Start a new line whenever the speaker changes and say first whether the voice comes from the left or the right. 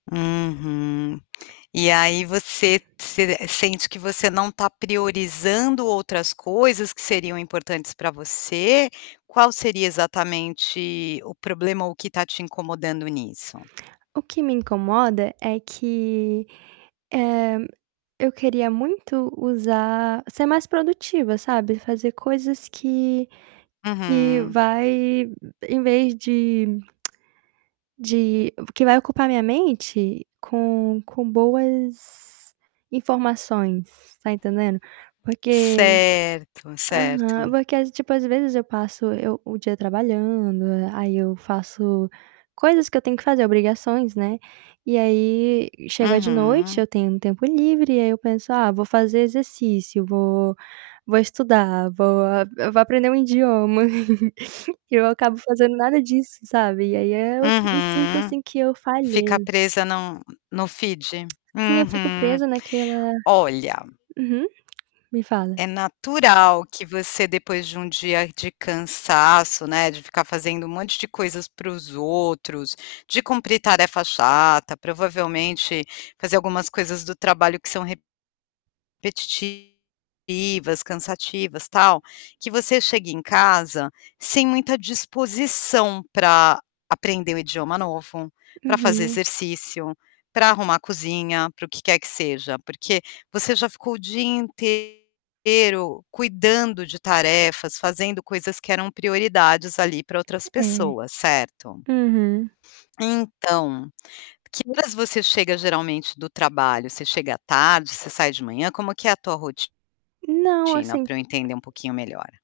left: Uhum. E aí você se sente que você não está priorizando outras coisas que seriam importantes pra você? Qual seria exatamente o problema ou o que está te incomodando nisso?
right: O que me incomoda é que, eh, eu queria muito usar ser mais produtiva, sabe, fazer coisas que que
left: Uhum.
right: vai em vez de de que vai ocupar minha mente com com boas informações, está entendendo? Porque
left: Certo,
right: Aham,
left: certo.
right: porque às tipo, às vezes eu passo eu o dia trabalhando, aí eu faço coisas que eu tenho que fazer, obrigações, né, e aí chega de noite
left: Uhum.
right: eu tenho um tempo livre e aí eu penso: "Ah, vou fazer exercício, vou vou estudar, vou eu vou aprender um idioma", e eu acabo fazendo nada disso, sabe, e aí, eh, eu me sinto
left: Uhum.
right: assim que eu
left: Fica
right: falhei.
left: presa no no feed.
right: Sim, eu fico
left: Uhum.
right: presa naquela
left: Olha
right: uhum. Me fala.
left: é natural que você depois de um dia de cansaço, né, de ficar fazendo um monte de coisas para os outros, de cumprir tarefa chata, provavelmente fazer algumas coisas do trabalho que são repetitivas, cansativas, tal, que você chega em casa sem muita disposição pra aprender um idioma novo, pra fazer
right: Uhum.
left: exercício, pra arrumar a cozinha, para o que quer que seja, porque você já ficou o dia intei ro cuidando de tarefas, fazendo coisas que eram prioridades, ali, pra outras
right: É,
left: pessoas, certo?
right: uhum.
left: Então, que horas você chega, geralmente, do trabalho? Você chega à tarde, você sai de manhã, como que é a tua ro
right: Não,
left: tina
right: assim
left: pra eu entender um pouquinho melhor?